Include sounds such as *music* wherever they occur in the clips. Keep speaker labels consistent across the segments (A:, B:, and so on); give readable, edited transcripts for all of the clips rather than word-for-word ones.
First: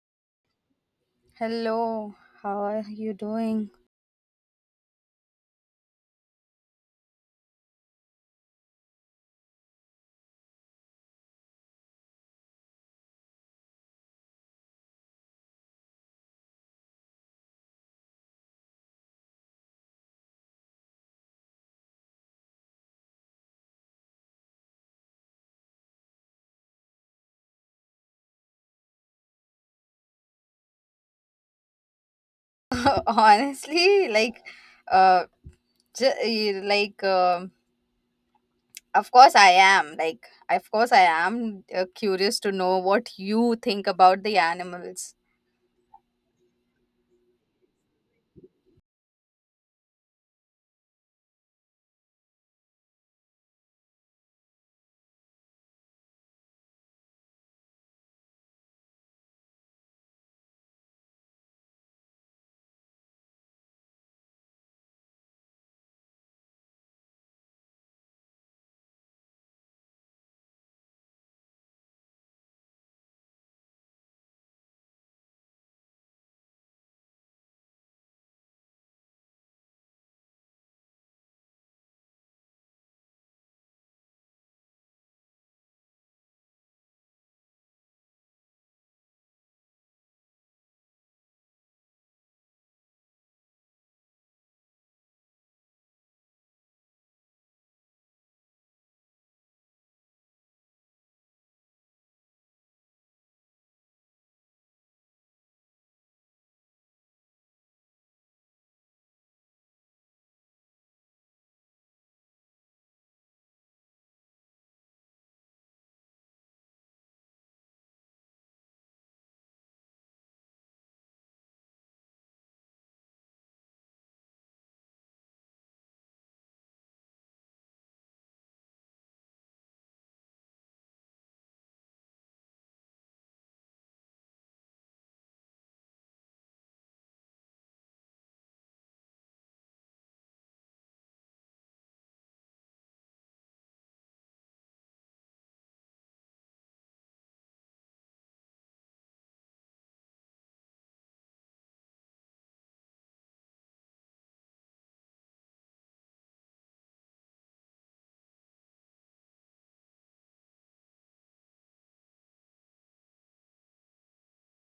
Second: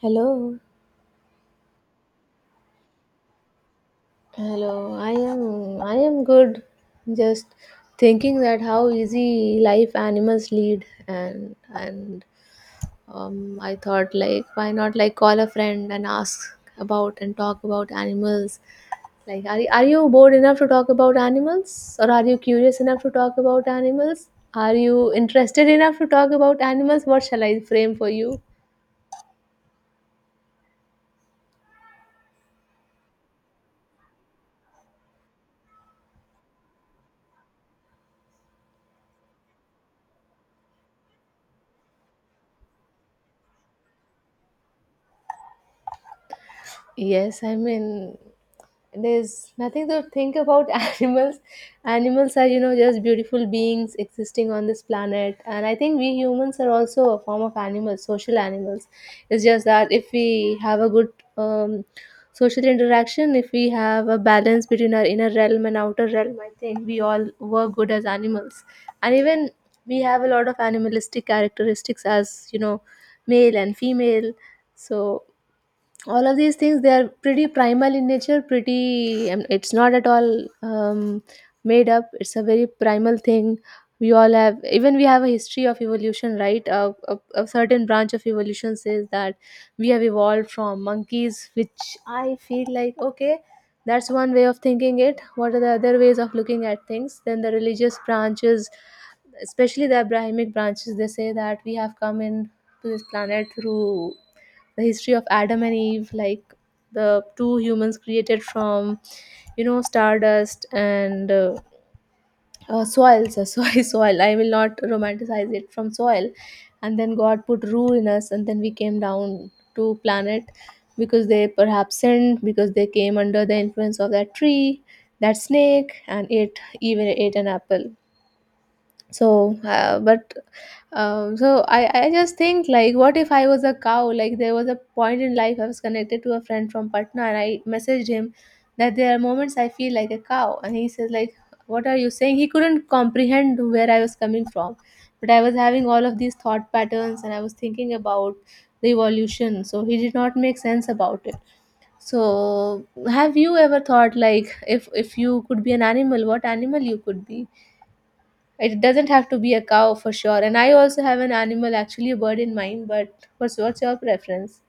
A: Hello,
B: Hello, how are you doing?
A: hello. I am good. Just thinking that how easy life animals lead. And and um, I thought, like, why not, like, call a friend and ask about and talk about animals. Like, are you bored enough to talk about animals, or are you curious enough to talk about animals? Are you interested enough to talk about animals? What shall I frame for you?
B: *laughs* Honestly, uh, like, of course I am. Of course I am curious to know what you think about the animals.
A: Yes, I mean, there's nothing to think about *laughs* animals. Animals are, you know, just beautiful beings existing on this planet. And I think we humans are also a form of animals, social animals. It's just that if we have a good social interaction, if we have a balance between our inner realm and outer realm, I think we all were good as animals. And even we have a lot of animalistic characteristics as, you know, male and female. So all of these things, they are pretty primal in nature. Pretty it's not at all made up. It's a very primal thing we all have. Even we have a history of evolution, right? A certain branch of evolution says that we have evolved from monkeys, which I feel like, okay, that's one way of thinking it. What are the other ways of looking at things? Then the religious branches, especially the Abrahamic branches, they say that we have come in to this planet through the history of Adam and Eve, like the two humans created from, you know, stardust and soil. So soil, *laughs* soil, I will not romanticize it, from soil. And then God put rule in us, and then we came down to planet because they perhaps sinned, because they came under the influence of that tree, that snake, and ate, even ate an apple. So but so I just think, like, what if I was a cow? Like, there was a point in life I was connected to a friend from Patna, and I messaged him that there are moments I feel like a cow, and he says, like, what are you saying. He couldn't comprehend where I was coming from, but I was having all of these thought patterns and I was thinking about the evolution, so he did not make sense about it. So have you ever thought, like, if you could be an animal, what animal you could be? It doesn't have to be a cow, for sure. And I also have an animal, actually a bird, in mind. But what's your preference?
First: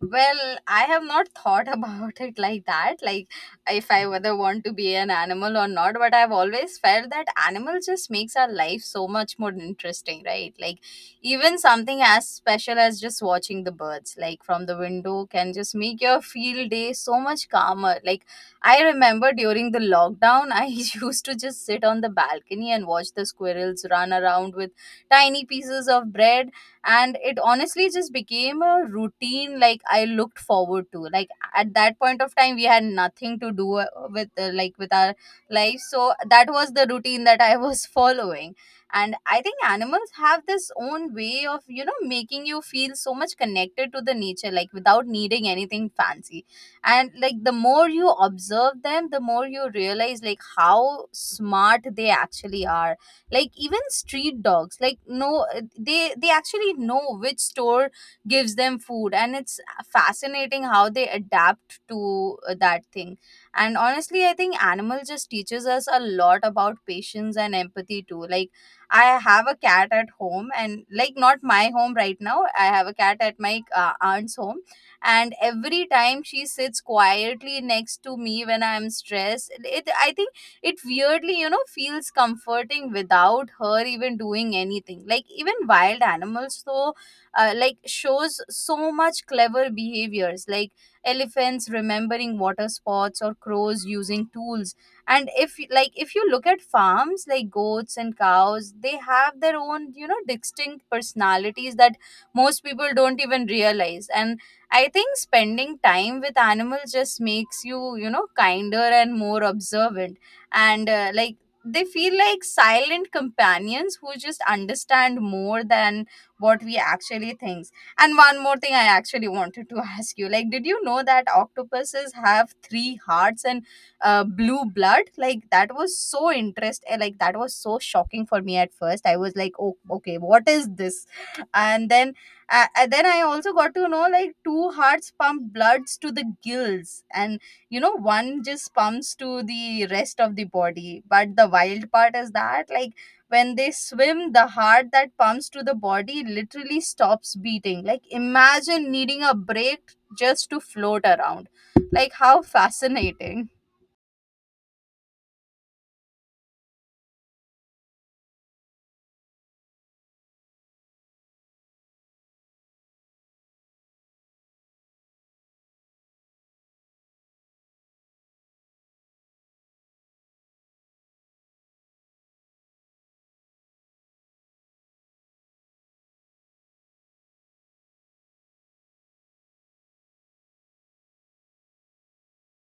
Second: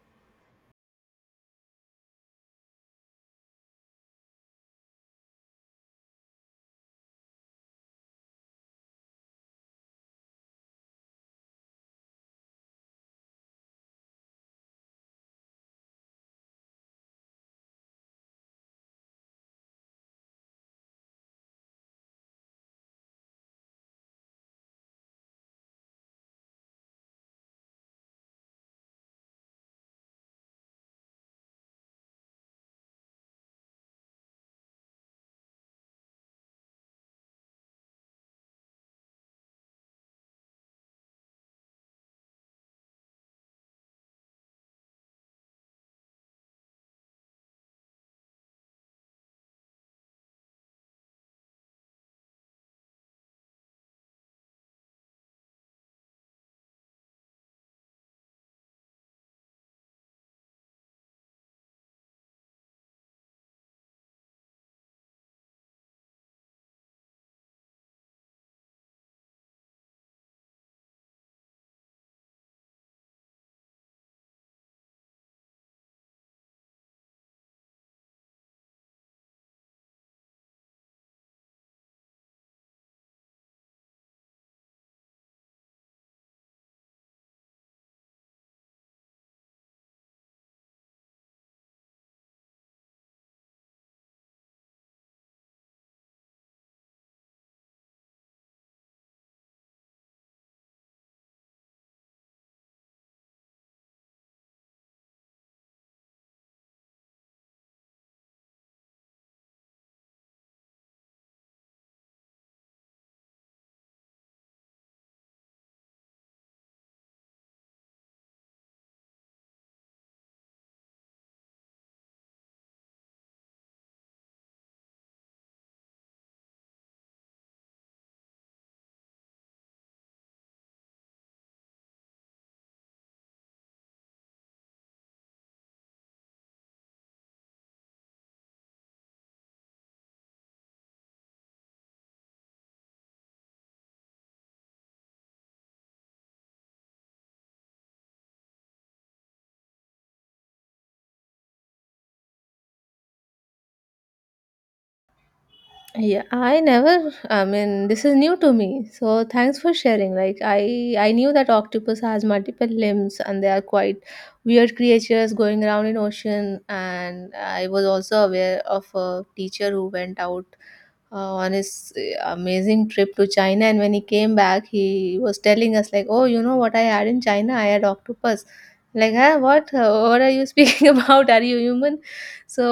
B: Well, I have not thought *laughs* about it like that, like if I whether want to be an animal or not, but I've always felt that animals just makes our life so much more interesting, right? Like even something as special as just watching the birds, like from the window can just make your field day so much calmer. Like I remember during the lockdown, I *laughs* used to just sit on the balcony and watch the squirrels run around with tiny pieces of bread. And it honestly just became a routine, like I looked forward to, like at that point of time we had nothing to do with like with our life, so that was the routine that I was *laughs* following. And I think animals have this own way of, you know, making you feel so much connected to the nature, like without needing anything fancy. And like the more you observe them, the more you realize like how smart they actually are. Like even street dogs, like no they actually know which store gives them food, and it's fascinating how they adapt to that thing. And honestly I think animal just teaches us a lot about patience and empathy too. Like I have a cat at home, and like not my home right now, I have a cat at my aunt's home. And every time she sits quietly next to me when I'm stressed, it, I think it weirdly, you know, feels comforting without her even doing anything. Like even wild animals though, like shows so much clever behaviors, like elephants remembering water spots or crows using tools. And if you- like if you look at farms, like goats and cows, they have their own, you know, distinct personalities that most people don't even realize. And I think spending time with animals just makes you, you know, kinder and more observant. And they feel like silent companions who just understand more than what we actually think. And one more thing I actually wanted to *laughs* ask you, like did you know that octopuses have three hearts and blue blood? Like that was so interesting. Like that was so shocking for me. At first I was like, oh, okay, what is this? And then uh, and then I also got to know like two hearts pump bloods to the gills, and you know, one just pumps to the rest of the body. But the wild part is that like when they swim, the heart that pumps to the body literally stops beating. Like imagine needing a break just to float around, like how fascinating.
A: Yeah, I never, I mean, this is new to me. So thanks for sharing. Like, I knew that octopus has multiple limbs and they are quite weird creatures going around in ocean. And I was also aware of a teacher who went out on his amazing trip to China. And when he came back, he was telling us, like, "Oh, you know what I had in China? I had octopus." Like, huh? What? *laughs* What are you speaking *laughs* about? Are you human? So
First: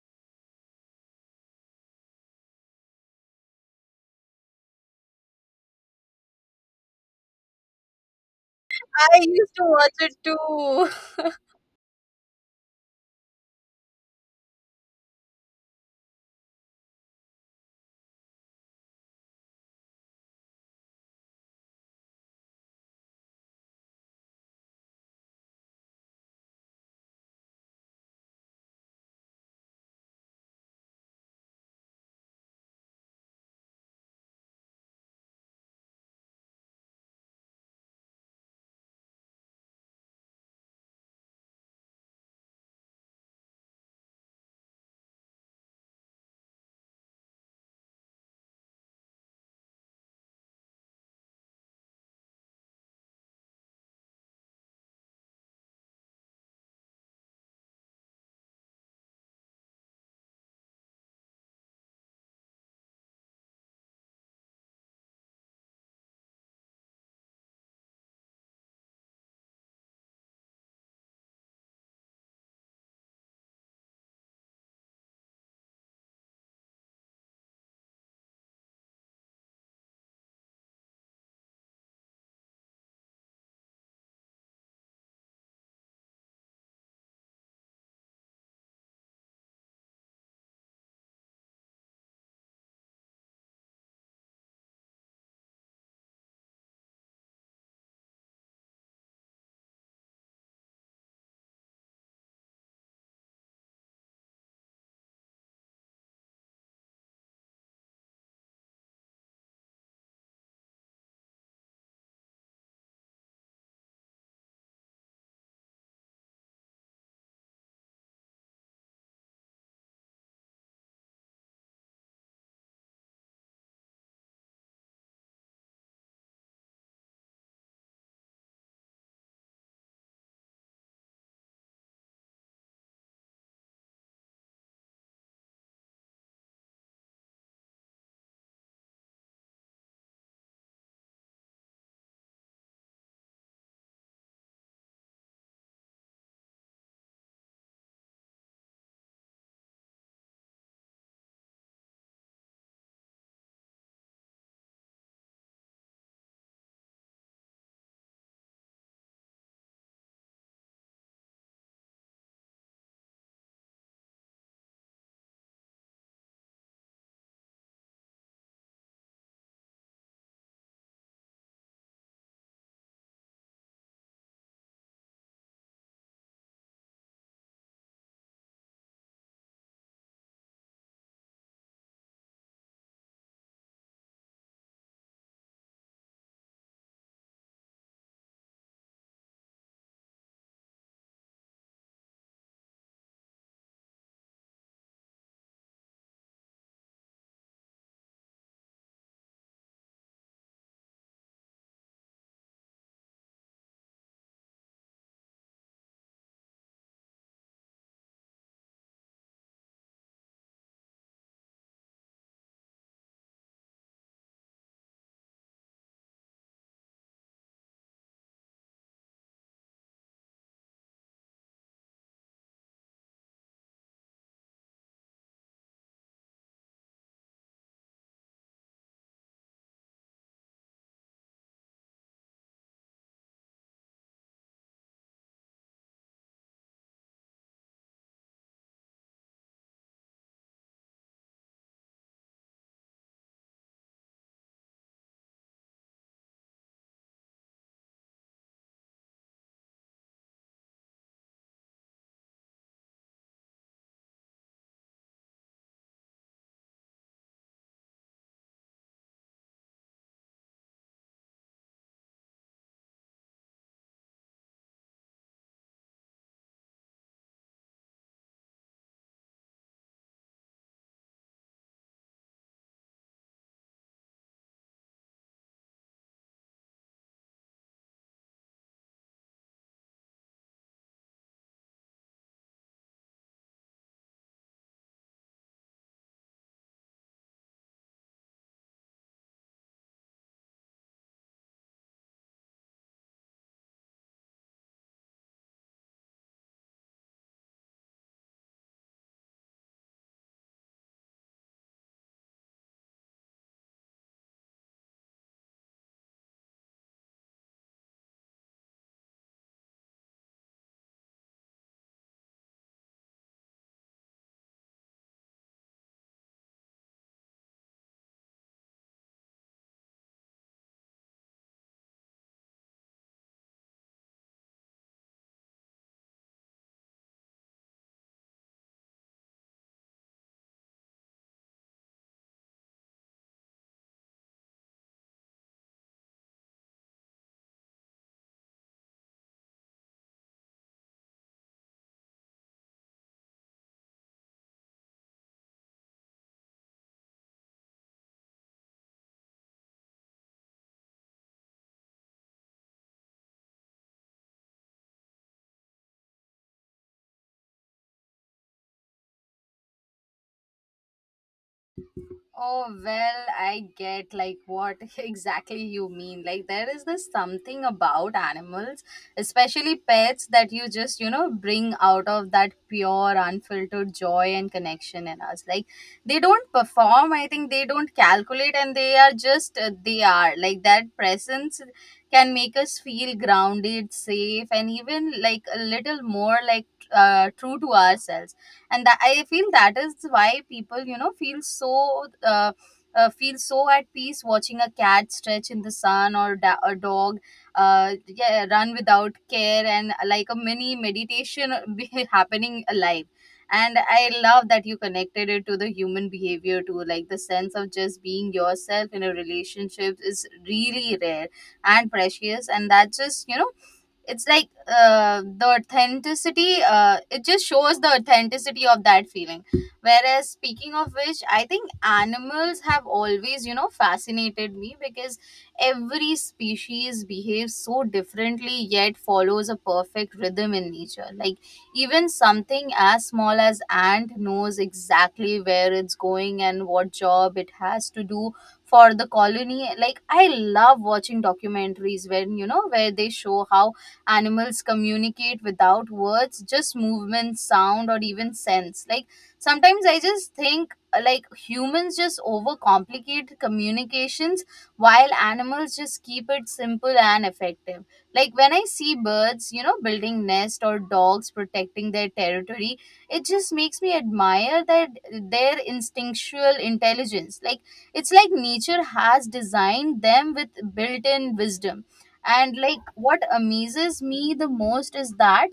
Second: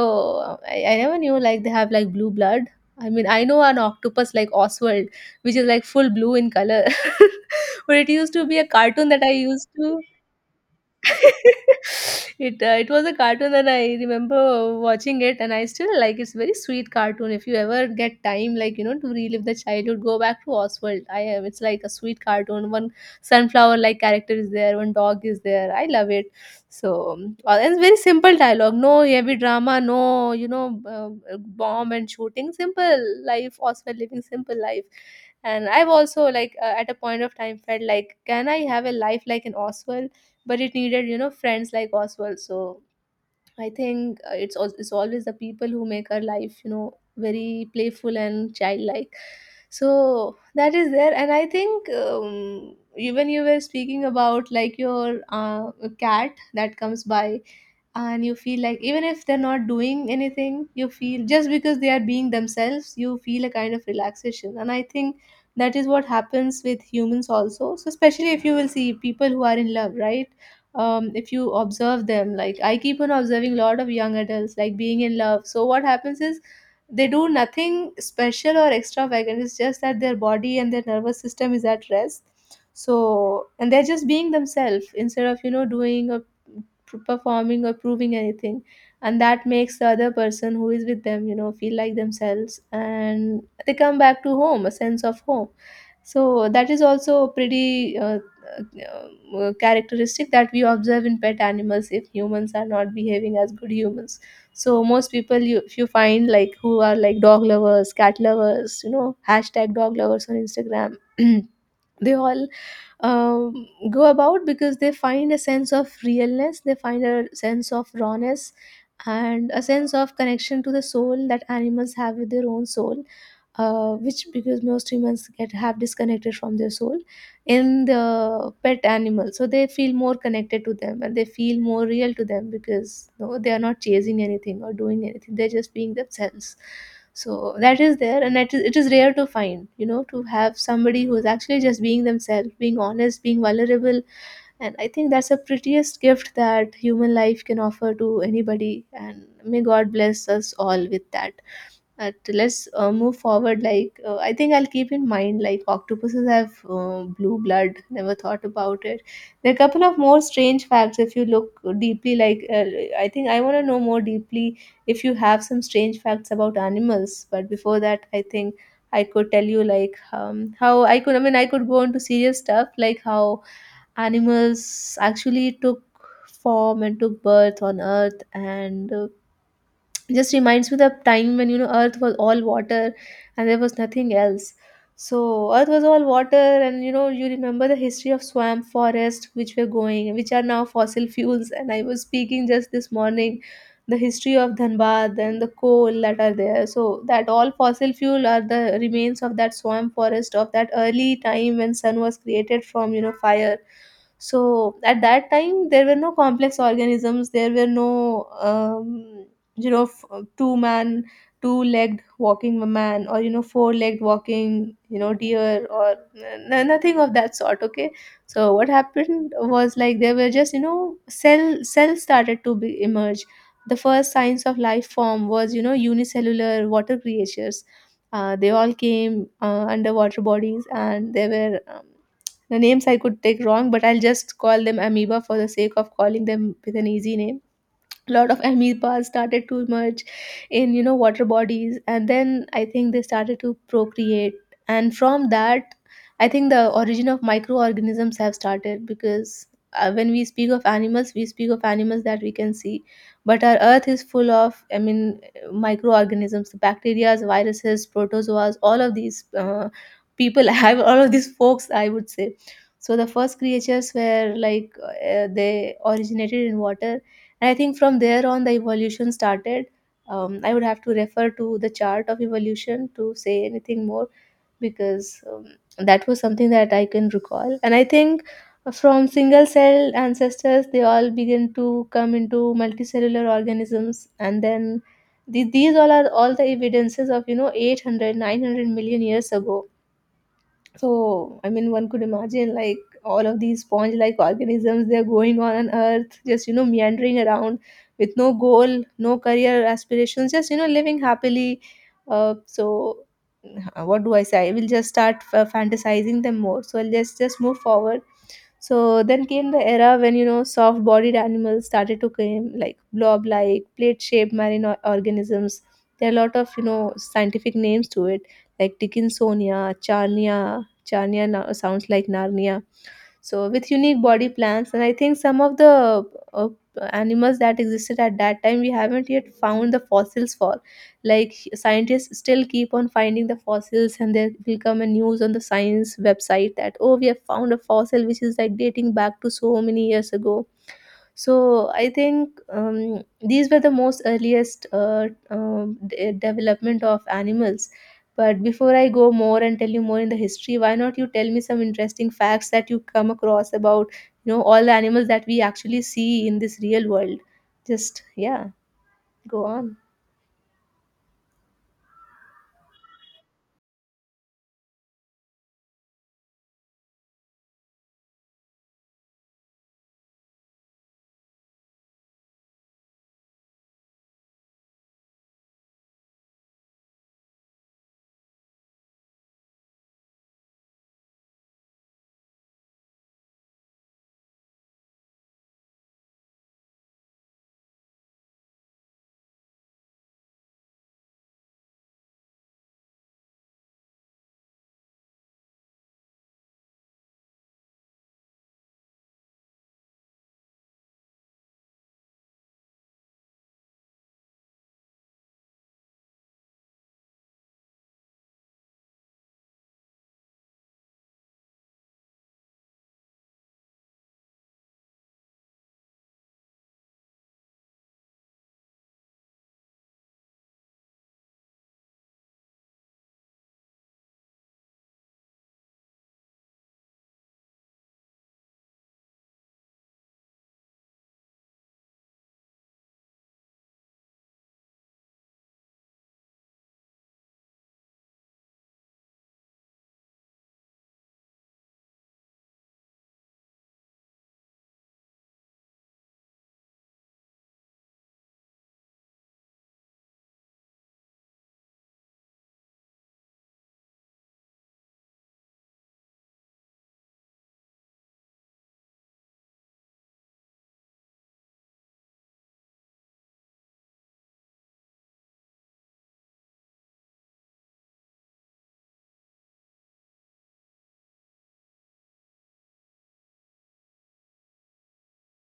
A: I never knew, like, they have like blue blood. I mean, I know an octopus like Oswald, which is like full blue in color, *laughs* but it used to be a cartoon
B: I
A: that I
B: used to
A: used
B: watch
A: to
B: it
A: *laughs*
B: too. *laughs*
A: it it was a cartoon, and I remember watching it, and I still like It's very sweet cartoon. If you ever get time, like, you know, to relive the childhood, go back to Oswald. I am, it's like a sweet cartoon. One sunflower like character is there, one dog is there, I love it. So and it's very simple dialogue, no heavy drama, no, you know, uh, bomb and shooting. Simple life, Oswald living simple life. And I've also, like, at a point of time felt like, can I have a life like an Oswald? But it needed, you know, friends like Oswald. So I think it's always the people who make our life, you know, very playful and childlike. So that is there. And I think even you were speaking about, like, your cat that comes by, and you feel like, even if they're not doing anything, you feel, just because they are being themselves, you feel a kind of relaxation. And I think that is what happens with humans also. So especially if you will see people who are in love, right? If you observe them, like, I keep on observing a lot of young adults, like, being in love. So what happens is, they do nothing special or extravagant. It's just that their body and their nervous system is at rest. So, and they're just being themselves instead of, you know, doing a performing or proving anything. And that makes the other person who is with them, you know, feel like themselves, and they come back to home, a sense of home. So that is also a pretty uh, characteristic that we observe in pet animals if humans are not behaving as good humans. So most people, you, if you find, like, who are like dog lovers, cat lovers, you know, #DogLovers on Instagram, *clears throat* they all go about because they find a sense of realness, they find a sense of rawness, and a sense of connection to the soul that animals have with their own soul. Which because most humans get have disconnected from their soul, in the pet animal so they feel more connected to them, and they feel more real to them because no, they are not chasing anything or doing anything. They're just being themselves. So that is there. And it is rare to find, you know, to have somebody who is actually just being themselves, being honest, being vulnerable. And I think that's the prettiest gift that human life can offer to anybody, and may God bless us all with that. But let's move forward. Like I think I'll keep in mind, like, octopuses have blue blood, never thought about it. There are a couple of more strange facts if you look deeply, like I think I want to know more deeply if you have some strange facts about animals. But before that, I think I could tell you, like, how I could, I mean, I could go into serious stuff, like how animals actually took form and took birth on Earth. And just reminds me the time when, you know, Earth was all water and there was nothing else. So Earth was all water. And, you know, you remember the history of swamp forest, which were going, which are now fossil fuels, and I was speaking just this morning the history of Dhanbad and the coal that are there. So that all fossil fuel are the remains of that swamp forest of that early time when sun was created from, you know, fire. So at that time there were no complex organisms. There were no um, you know, two man, two legged walking man, or, you know, four legged walking, you know, deer, or nothing of that sort, okay. So what happened was, like, there were just, you know, cells started to be emerge. The first signs of life form was, you know, unicellular water creatures. They all came underwater bodies, and they were the names I could take wrong, but I'll just call them amoeba for the sake of calling them with an easy name. A lot of amoebas started to emerge in, you know, water bodies. And then I think they started to procreate. And from that, I think the origin of microorganisms have started because when we speak of animals, we speak of animals that we can see. But our Earth is full of, I mean, microorganisms, bacteria, viruses, protozoas, all of these people *laughs* have, all of these folks, I would say. So the first creatures were like, they originated in water. And I think from there on, the evolution started. I would have to refer to the chart of evolution to say anything more because that was something that I can recall. And I think from single cell ancestors, they all begin to come into multicellular organisms. And then these all are all the evidences of, you know, 800, 900 million years ago. So, I mean, one could imagine, like, all of these sponge like organisms, they're going on Earth, just, you know, meandering around with no goal, no career aspirations, just, you know, living happily. So, what do I say? I will just start fantasizing them more. So, let's just move forward. So, then came the era when, you know, soft bodied animals started to come, like blob like, plate shaped marine organisms. There are a lot of, you know, scientific names to it, like Dickinsonia, Charnia, Chania now sounds like Narnia. So with unique body plans, and I think some of the uh, animals that existed at that time we haven't yet found the fossils for. Like scientists still keep on finding the fossils, and there will come a news on the science website that oh, we have found a fossil which is like dating back to so many years ago. So I think these were the most earliest development of animals. But before I go more and tell you more in the history, why not you tell me some interesting facts that you come across about, you know, all the animals that we actually see in this real world? Just yeah, go on.
B: Oh, well, I get like what *laughs* exactly you mean. Like, there is this something about animals, especially pets, that you just, you know, bring out of that pure, unfiltered joy and connection in us. Like, they don't perform, I think they don't calculate, and they are just, they are. Like, that presence can make us feel grounded, safe, and even like a little more like true to ourselves. And that, I feel that is why people, you know, feel so at peace watching a cat stretch in the sun or da- a dog yeah, run without care and like a mini meditation *laughs* happening alive. And I love that you connected it to the human behavior too. Like the sense of just being yourself in a relationship is really rare and precious, and that just, you know, it's like the authenticity, it just shows the authenticity of that feeling. Whereas speaking of which, I think animals have always, you know, fascinated me because every species behaves so differently yet follows a perfect rhythm in nature. Like even something as small as ant knows exactly where it's going and what job it has to do for the colony. Like I love watching documentaries when, you know, where they show how animals communicate without words, just movement, sound, or even sense. Like sometimes I just think, like humans just overcomplicate communications while animals just keep it simple and effective. Like when I see birds, you know, building nest or dogs protecting their territory, it just makes me admire that their instinctual intelligence. Like it's like nature has designed them with built-in wisdom. And like what amazes me the most is that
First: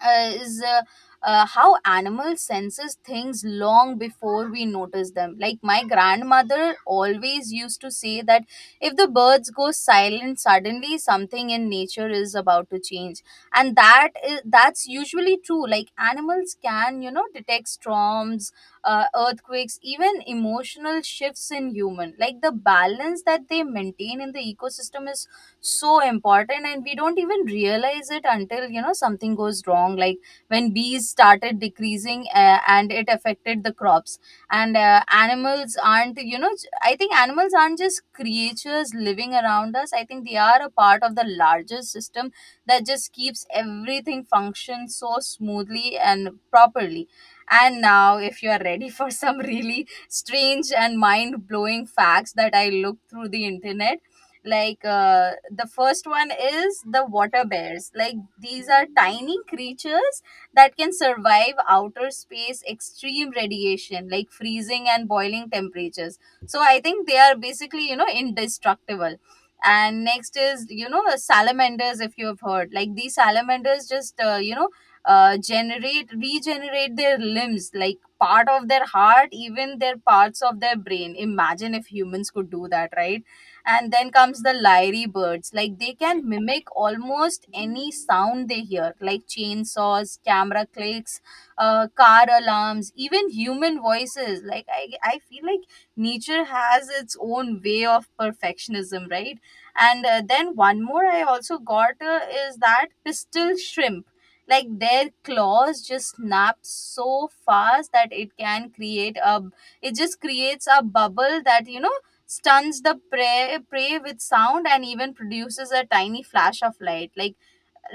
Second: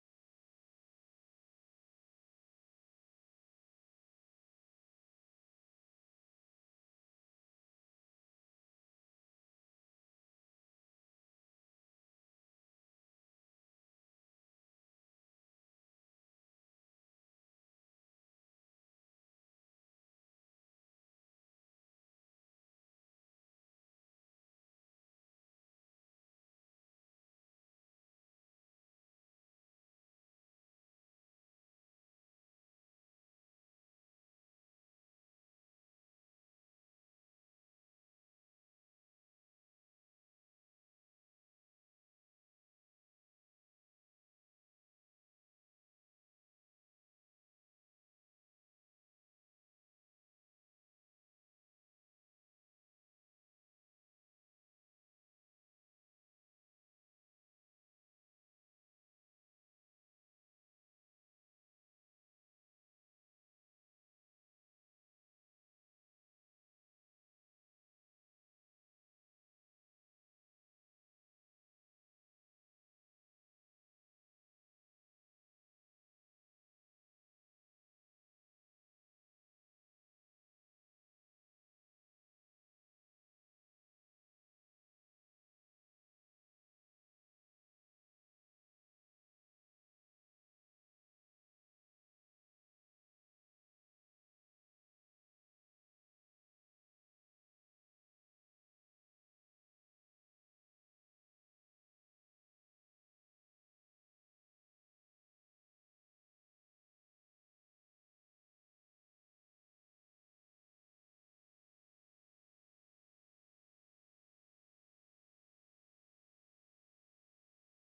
B: is how animal senses things long before we notice them. Like my grandmother always used to say that if the birds go silent suddenly, something in nature is about to change. And that is, that's usually true. Like animals can, you know, detect storms, earthquakes, even emotional shifts in human. Like the balance that they maintain in the ecosystem is so important, and we don't even realize it until, you know, something goes wrong. Like when bees started decreasing and it affected the crops. And animals aren't, you know, j- I think animals aren't just creatures living around us, I think they are a part of the larger system that just keeps everything function so smoothly and properly. And now if you are ready *laughs* for some really strange and mind blowing facts that I looked through the internet. Like the first one is the water bears. Like these are tiny creatures that can survive outer space, extreme radiation, like freezing and boiling temperatures. So I think they are basically, you know, indestructible. And next is, you know, salamanders, if you have heard. Like these salamanders just you know generate regenerate their limbs, like part of their heart, even their parts of their brain. Imagine if humans could do that, right? And then comes the lyre birds. Like they can mimic almost any sound they hear, like chainsaws, camera clicks, car alarms, even human voices. Like I feel like nature has its own way of perfectionism, right? And then one more I also got is that pistol shrimp. Like their claws just snap so fast that it can create a, it just creates a bubble that, you know, stuns the prey with sound and even produces a tiny flash of light,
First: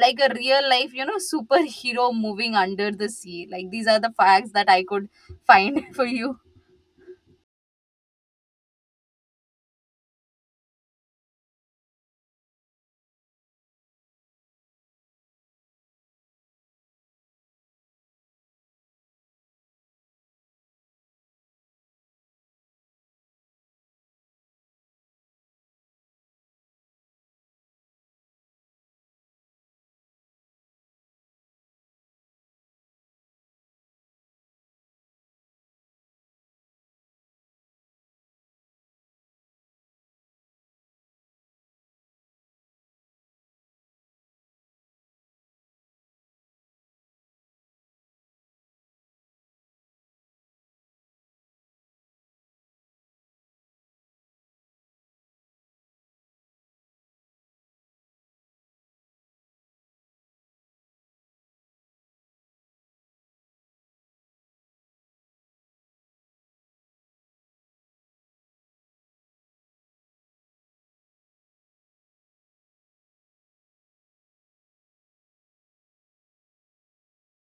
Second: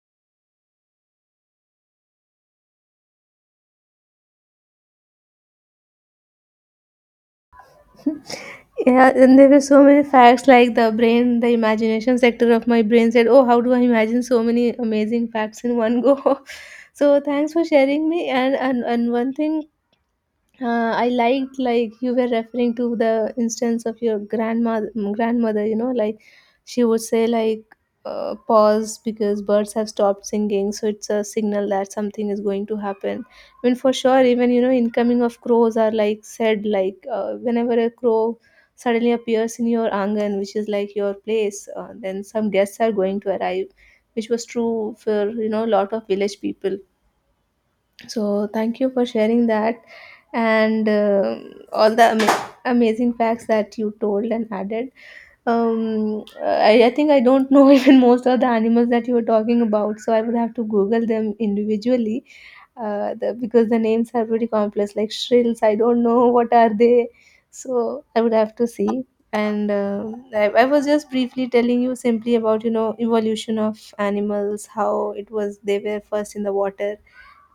B: like a real life, you know, superhero moving under the sea. Like these are the facts that I could find *laughs* for you.
A: *laughs* Yeah, and there were so many facts like the brain, the imagination sector of my brain said, oh, how do I imagine so many amazing facts in one go? *laughs* So thanks for sharing me. And one thing I liked, like you were referring to the instance of your grandma grandmother, you know, like she would say like, pause because birds have stopped singing, so it's a signal that something is going to happen. I mean, for sure, even, you know, incoming of crows are like said like, whenever a crow suddenly appears in your angan, which is like your place, then some guests are going to arrive, which was true for, you know, a lot of village people. So thank you for sharing that, and um, all the amazing facts that you told and added. I think I don't know *laughs* even most of the animals that you were talking about, so I would have to Google them individually, because the names are pretty complex like shrills. I don't know *laughs* what are they, so I would have to see. And I was just briefly telling you simply about, you know, evolution of animals, how it was, they were first in the water,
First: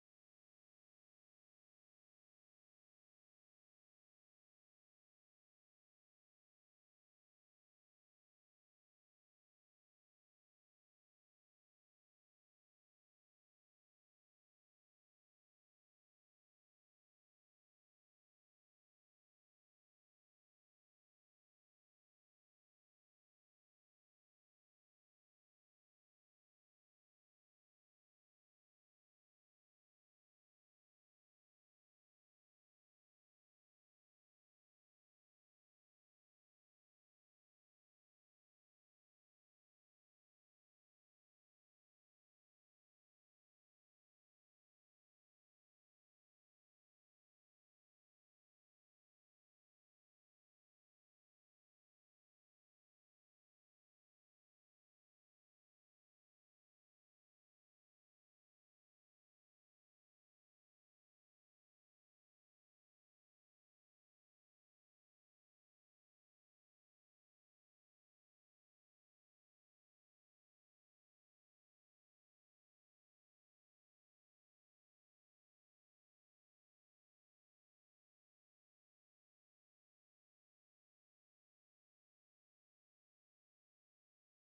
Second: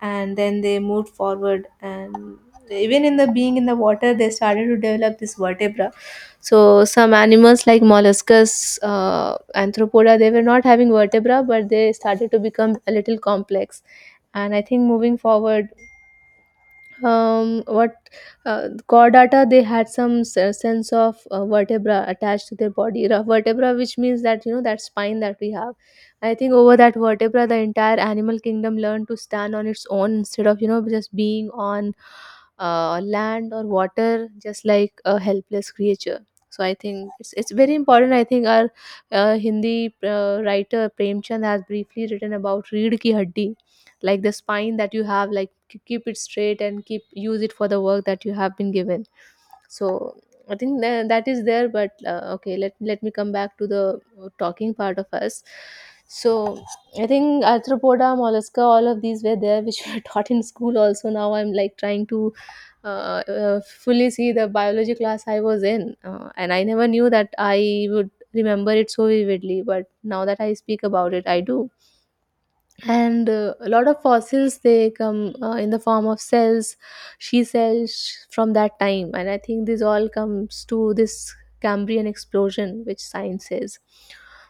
A: and then they moved forward, and even in the being in the water, they started to develop this vertebra. So some animals like molluscus, anthropoda, they were not having vertebra, but they started to become a little complex. And I think moving forward, what chordata, they had some sense of vertebra attached to their body, vertebra, which means that, you know, that spine that we have. I think over that vertebra the entire animal kingdom learned to stand on its own, instead of, you know, just being on land or water just like a helpless creature. So I think it's very important. I think our hindi writer premchand has briefly written about reed ki haddi, like the spine that you have, like keep it straight and keep use it for the work that you have been given. So I think that is there, but okay, let me come back to the talking part of us. So I think arthropoda mollusca, all of these were there, which were *laughs* taught in school also. Now I'm like trying to uh, uh, fully see the biology class I was in, and I never knew that I would remember it so vividly, but now that I speak about it I do. And a lot of fossils they come in the form of cells, she cells from that time, and I think this all comes to this cambrian explosion which science says.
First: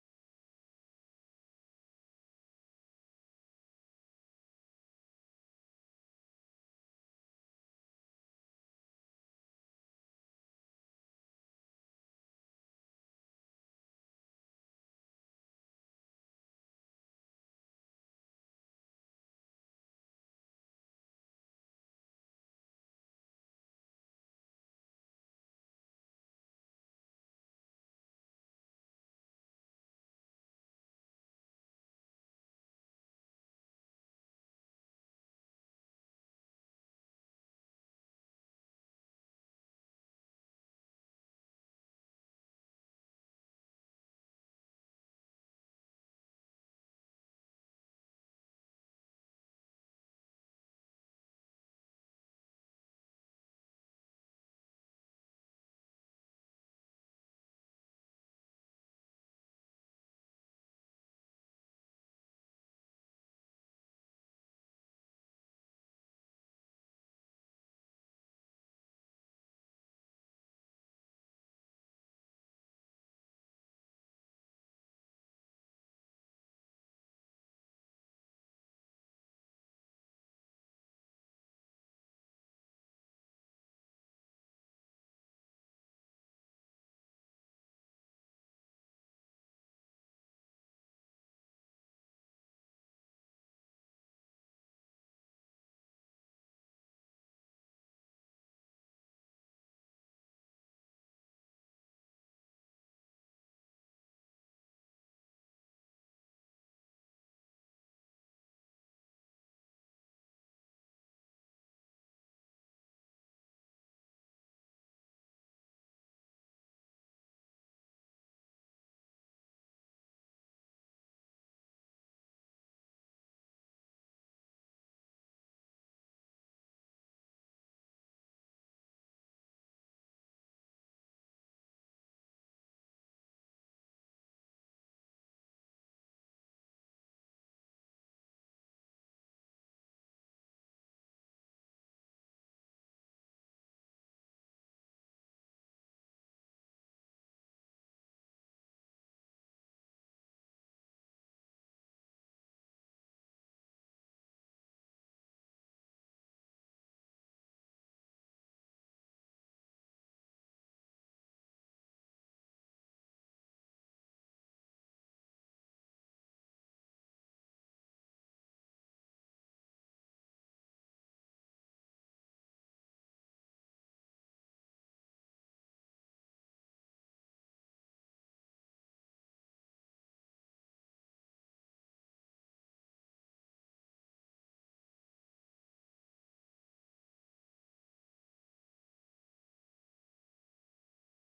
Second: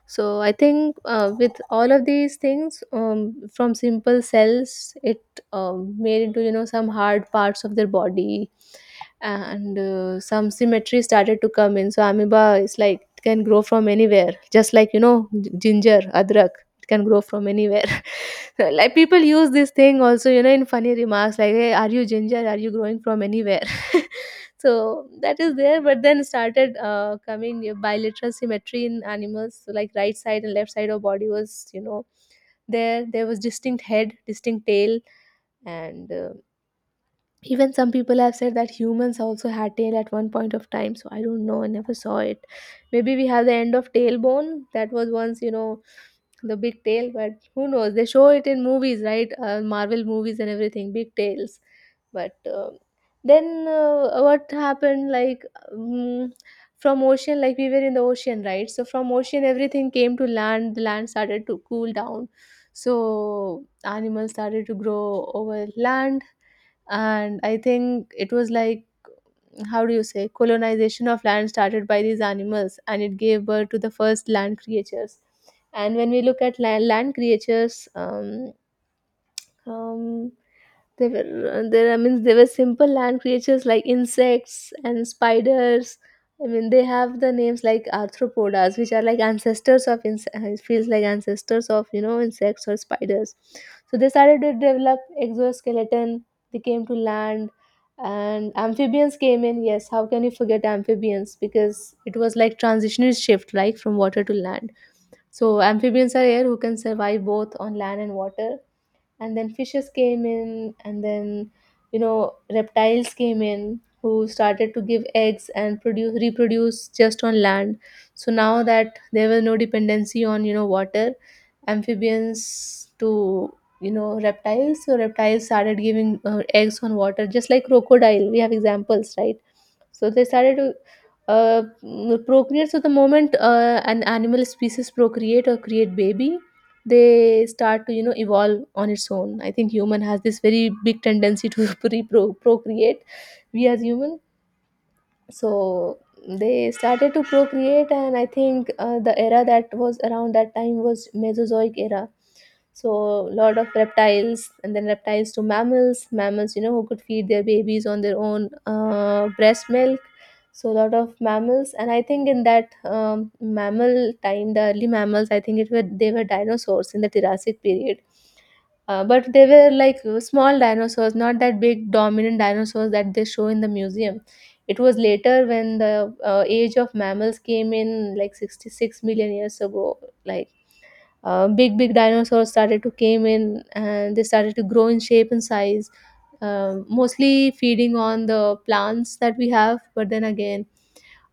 A: So I think with all of these things, from simple cells it made into, you know, some hard parts of their body. And some symmetry started to come in. So amoeba is like, it can grow from anywhere, just like, you know, ginger adrak, it can grow from anywhere. *laughs* *laughs* So, like people use this thing also, you know, in funny remarks like, hey, are you ginger, are you growing from anywhere? *laughs* So that is there, but then started coming bilateral symmetry in animals, so like right side and left side of body was, you know, there was distinct head, distinct tail. And even some people have said that humans also had tail at one point of time, so I don't know, I never saw it. Maybe we have the end of tailbone that was once, you know, the big tail, but who knows? They show it in movies, right? Marvel movies and everything, big tails. But um, then what happened? Like um, from ocean, like we were in the ocean, right? So from ocean, everything came to land. The land started to cool down. So animals started to grow over land, and I think it was like, how do you say, colonization of land started by these animals, and it gave birth to the first land creatures. And when we look at land, land creatures, um, they were there. I mean, they were simple land creatures like insects and spiders. I mean, they have the names like arthropodas, which are like ancestors of insects. Feels like ancestors of, you know, insects or spiders. So they started to develop exoskeleton. They came to land, and amphibians came in. Yes, how can you forget amphibians? Because it was like transitional shift, like from water to land. So amphibians are air who can survive both on land and water. And then fishes came in, and then, you know, reptiles came in who started to give eggs and produce reproduce just on land. So now that there was no dependency on, you know, water amphibians to, you know, reptiles. So reptiles started giving eggs on water, just like crocodile we have examples, right? So they started to uh, procreate. So the moment an animal species procreate or create baby, they start to, you know, evolve on its own. I think human has this very big tendency to *laughs* procreate, we as human. So they started to procreate, and I think the era that was around that time was mesozoic era. So a lot of reptiles, and then reptiles to mammals, mammals, you know, who could feed their babies on their own, breast milk. So a lot of mammals, and I think in that mammal time, the early mammals, I think it were they were dinosaurs in the jurassic period, but they were like small dinosaurs, not that big dominant dinosaurs that they show in the museum. It was later when the age of mammals came in, like 66 million years ago. Like big, big dinosaurs started to came in, and they started to grow in shape and size. Um, mostly feeding on the plants that we have, but then again,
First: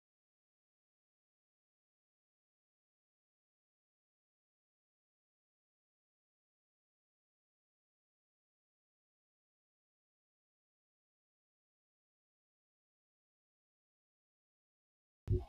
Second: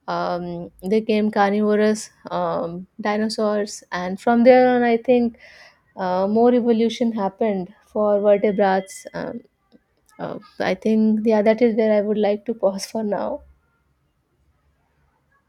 A: um, they came carnivorous um, dinosaurs, and from there on, I think more evolution happened for vertebrates. Uh, I think, yeah, that is where I would like to pause for now.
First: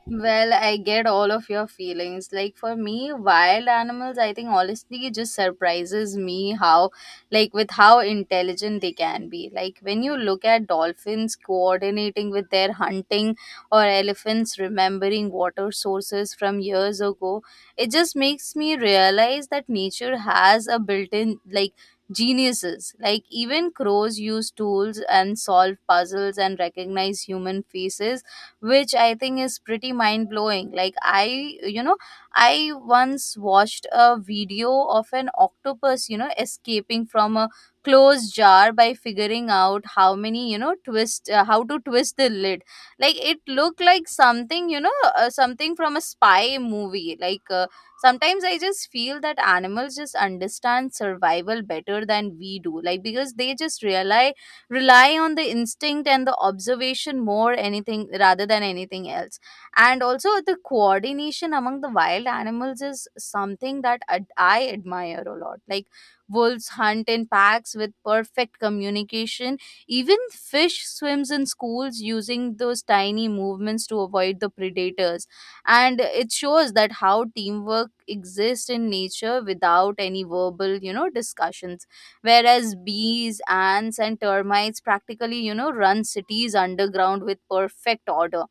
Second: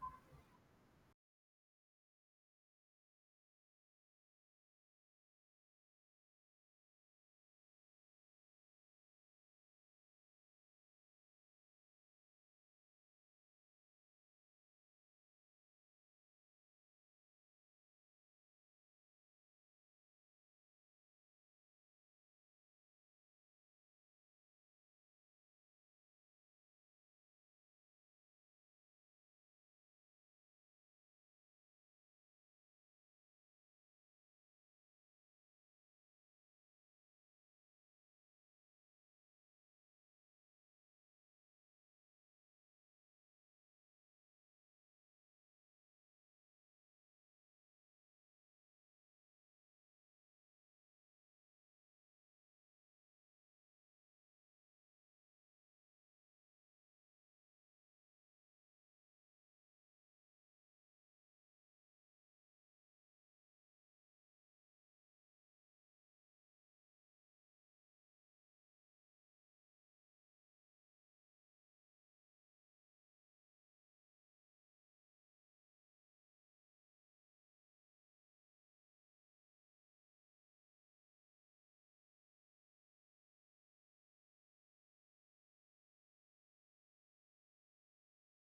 B: Well, I get all of your feelings. Like for me, wild animals, I think honestly it just surprises me how, like with how intelligent they can be. Like when you look at dolphins coordinating with their hunting or elephants remembering water sources from years ago, it just makes me realize that nature has a built-in, like, geniuses. Like even crows use tools and solve puzzles and recognize human faces, which I think is pretty mind blowing. Like, I, you know, I once watched a video of an octopus, you know, escaping from a closed jar by figuring out how many, you know, twist, how to twist the lid. Like, it looked like something, you know, something from a spy movie. Like, sometimes I just feel that animals just understand survival better than we do. Like, because they just rely on the instinct and the observation more anything rather than anything else. And also the coordination among the wild animals is something that ad- I admire a lot. Like wolves hunt in packs with perfect communication, even fish swims in schools using those tiny movements to avoid the predators. And it shows that how teamwork exists in nature without any verbal, you know, discussions, whereas bees, ants and termites practically, you know, run cities underground with perfect order.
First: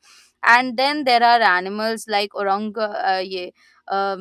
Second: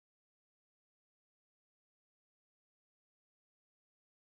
B: And then there are animals like orang yeah,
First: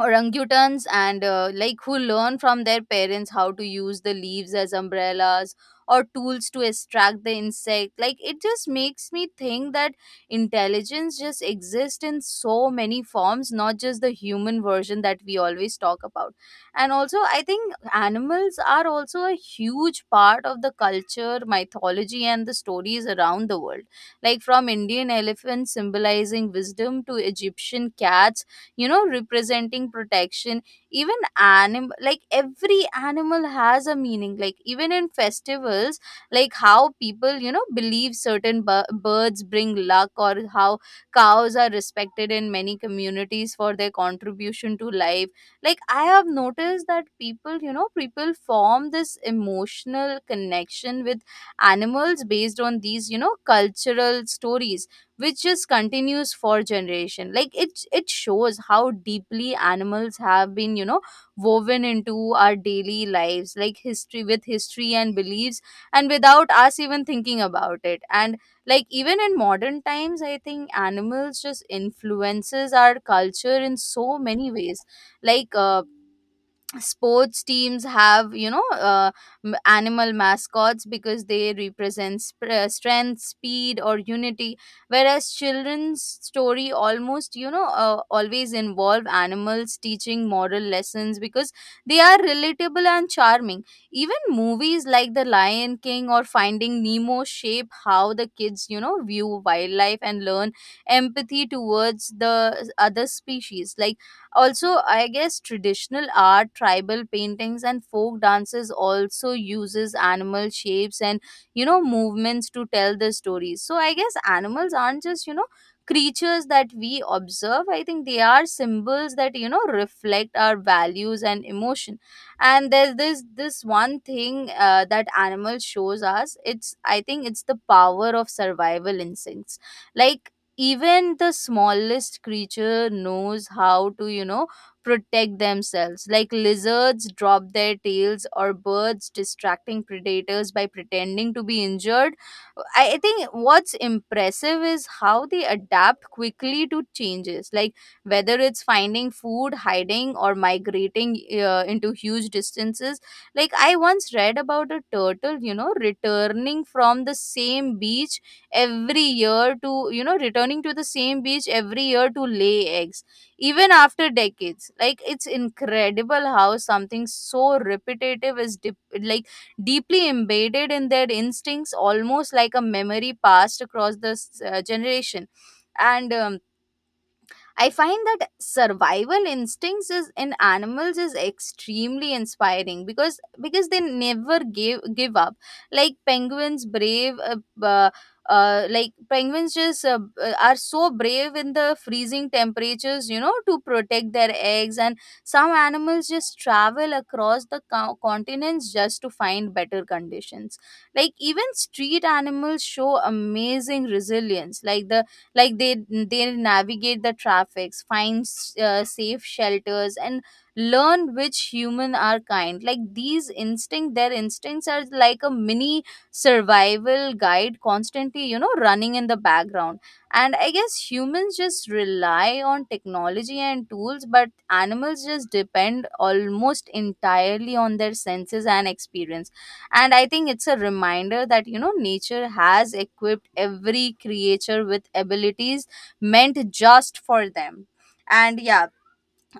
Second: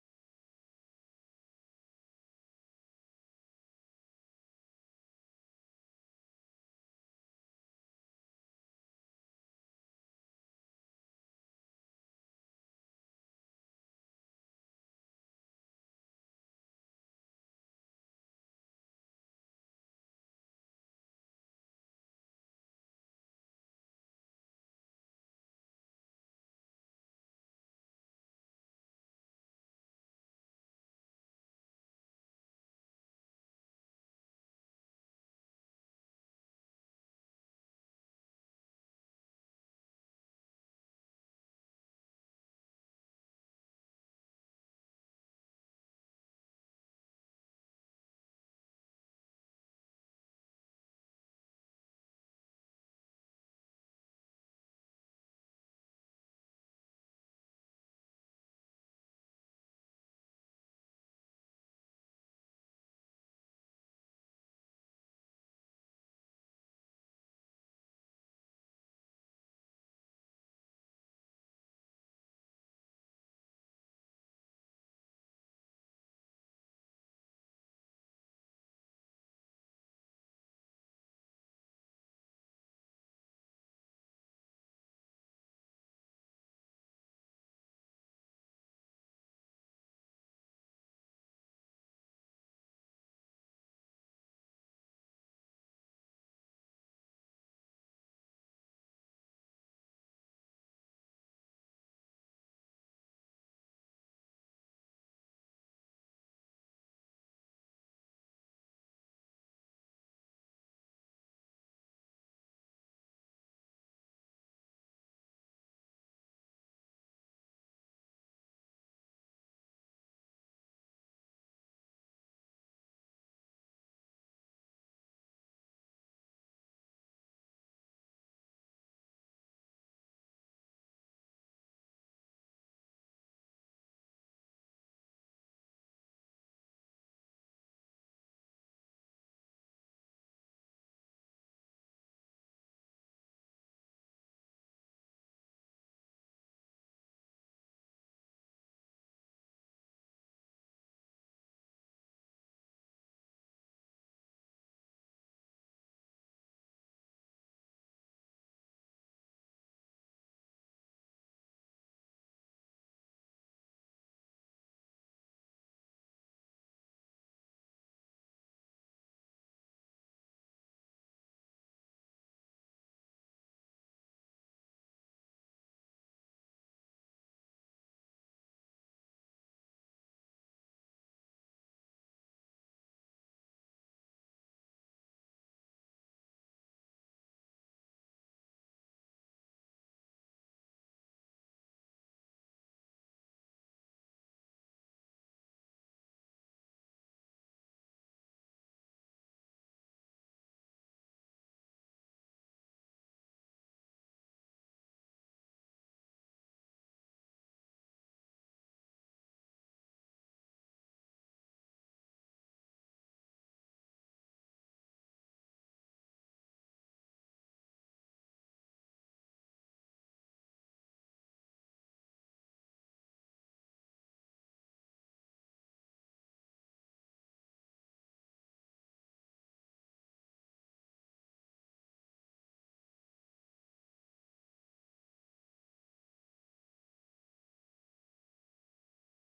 B: orangutans and like who learn from their parents how to use the leaves as umbrellas or tools to extract the insect. Like it just makes me think that intelligence just exists in so many forms, not just the human version that we always talk about. And also I think animals are also a huge part of the culture, mythology and the stories around the world. Like from Indian elephants symbolizing wisdom to Egyptian cats, you know, representing protection. Even animal, like every animal has a meaning, like even in festivals, like how people, you know, believe certain bir- birds bring luck, or how cows are respected in many communities for their contribution to life. Like I have noticed that people, you know, people form this emotional connection with animals based on these, you know, cultural stories, which just continues for generation. Like it shows how deeply animals have been, you know, woven into our daily lives, like history with history and beliefs And without us even thinking about it. And like even in modern times, I think animals just influences our culture in so many ways. Like sports teams have animal mascots because they represent strength, speed or unity, whereas children's story almost always involve animals teaching moral lessons because they are relatable and charming. Even movies like The Lion King or Finding Nemo shape how the kids, you know, view wildlife and learn empathy towards the other species. Like also, I guess traditional art, tribal paintings and folk dances also uses animal shapes and, you know, movements to tell the stories. So I guess animals aren't just, you know, creatures that we observe. I think they are symbols that, you know, reflect our values and emotion. And there's this one thing, that animal shows us. It's, I think it's the power of survival instincts. Like even the smallest creature knows how to, you know, protect themselves, like lizards drop their tails or birds distracting predators by pretending to be injured. I think what's impressive is how they adapt quickly to changes, like whether it's finding food, hiding or migrating into huge distances. Like I once read about a turtle, you know returning from the same beach every year to you know, returning to the same beach every year to lay eggs, even after decades. Like it's incredible how something so repetitive is dip like deeply embedded in their instincts, almost like a memory passed across the generation. And I find that survival instincts is in animals is extremely inspiring, because they never give up. Like penguins, brave, uh, like penguins just are so brave in the freezing temperatures, you know, to protect their eggs. And some animals just travel across the continents just to find better conditions. Like even street animals show amazing resilience. Like like they they navigate the traffics, find safe shelters and learn which human are kind. Like these instinct their instincts are like a mini survival guide constantly, you know, running in the background. And I guess humans just rely on technology and tools, but animals just depend almost entirely on their senses and experience. And I think it's a reminder that, you know, nature has equipped every creature with abilities meant just for them. And yeah,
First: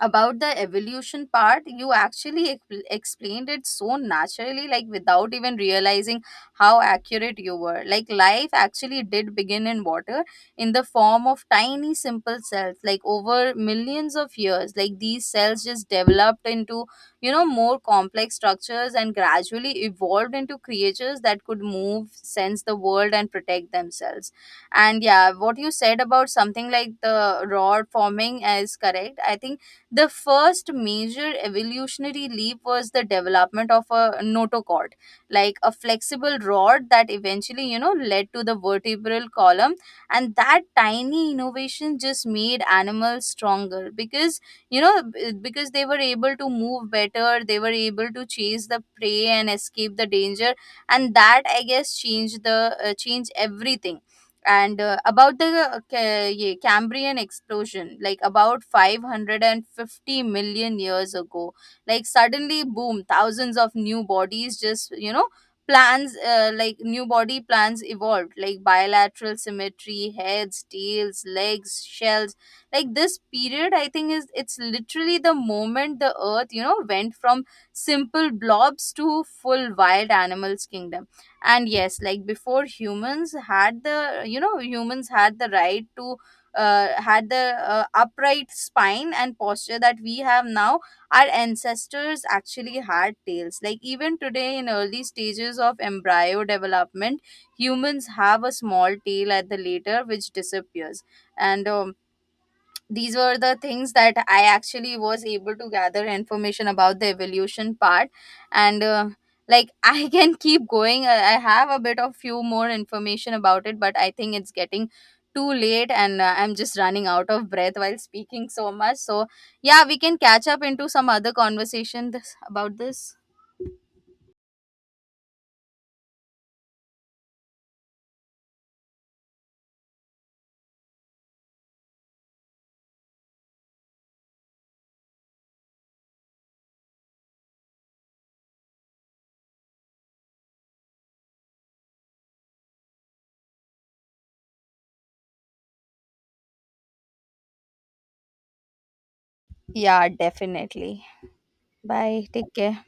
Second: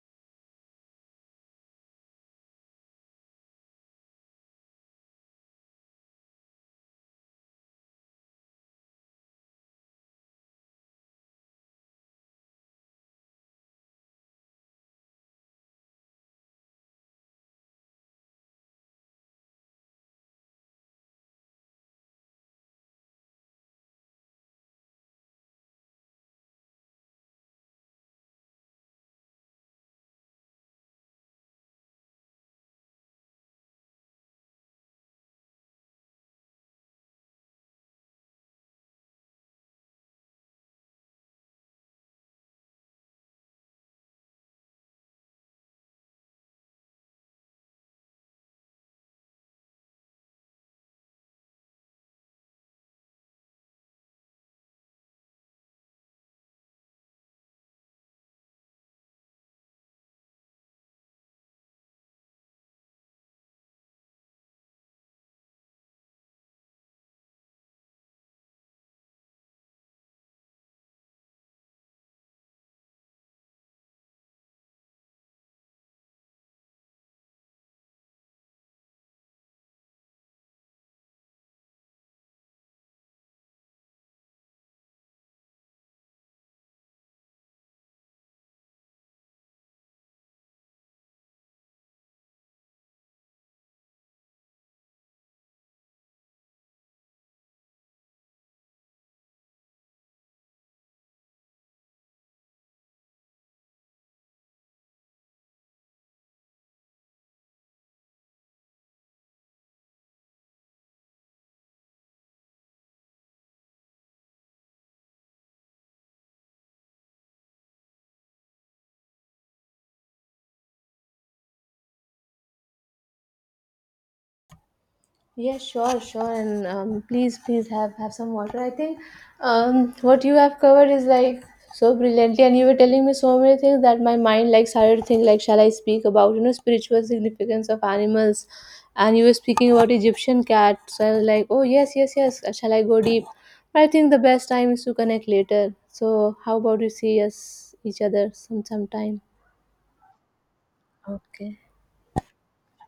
B: about the evolution part, you actually explained it so naturally, like without even realizing how accurate you were. Like life actually did begin in water in the form of tiny simple cells. Like over millions of years, like these cells just developed into, you know, more complex structures and gradually evolved into creatures that could move, sense the world and protect themselves. And yeah, what you said about something like the rod forming is correct. I think the first major evolutionary leap was the development of a notochord, like a flexible rod that eventually, you know, led to the vertebral column. And that tiny innovation just made animals stronger because, you know, because they were able to move better, they were able to chase the prey and escape the danger. And that, I guess, changed the changed everything. And about the cambrian explosion, like about 550 million years ago, like suddenly, boom, thousands of new bodies just, you know, plans like new body plans evolved, like bilateral symmetry, heads, tails, legs, shells. Like this period, I think is, it's literally the moment the earth, you know, went from simple blobs to full wild animals kingdom. And yes, like before humans had the, you know, humans had the right to had the upright spine and posture that we have now, our ancestors actually had tails. Like even today in early stages of embryo development, humans have a small tail at the later which disappears. And these were the things that I actually was able to gather information about the evolution part. And *laughs* I can keep going. I have a bit of few more information about it, but I think it's getting too late, and I'm just running out of breath while speaking so much. So yeah, we can catch up into some other conversation this, about this.
A: Yes, sure, sure, and please have some water. I think what you have covered is like so brilliantly, and you were telling me so many things that my mind like started to think like, shall I speak about, you know, spiritual significance of animals? And you were speaking about Egyptian cats, so I was like, oh, yes, yes, yes. Shall I go deep? But I think the best time is to connect later. So how about you see us each other sometime?
B: Yeah, definitely.
A: Okay.
B: Bye. Take care.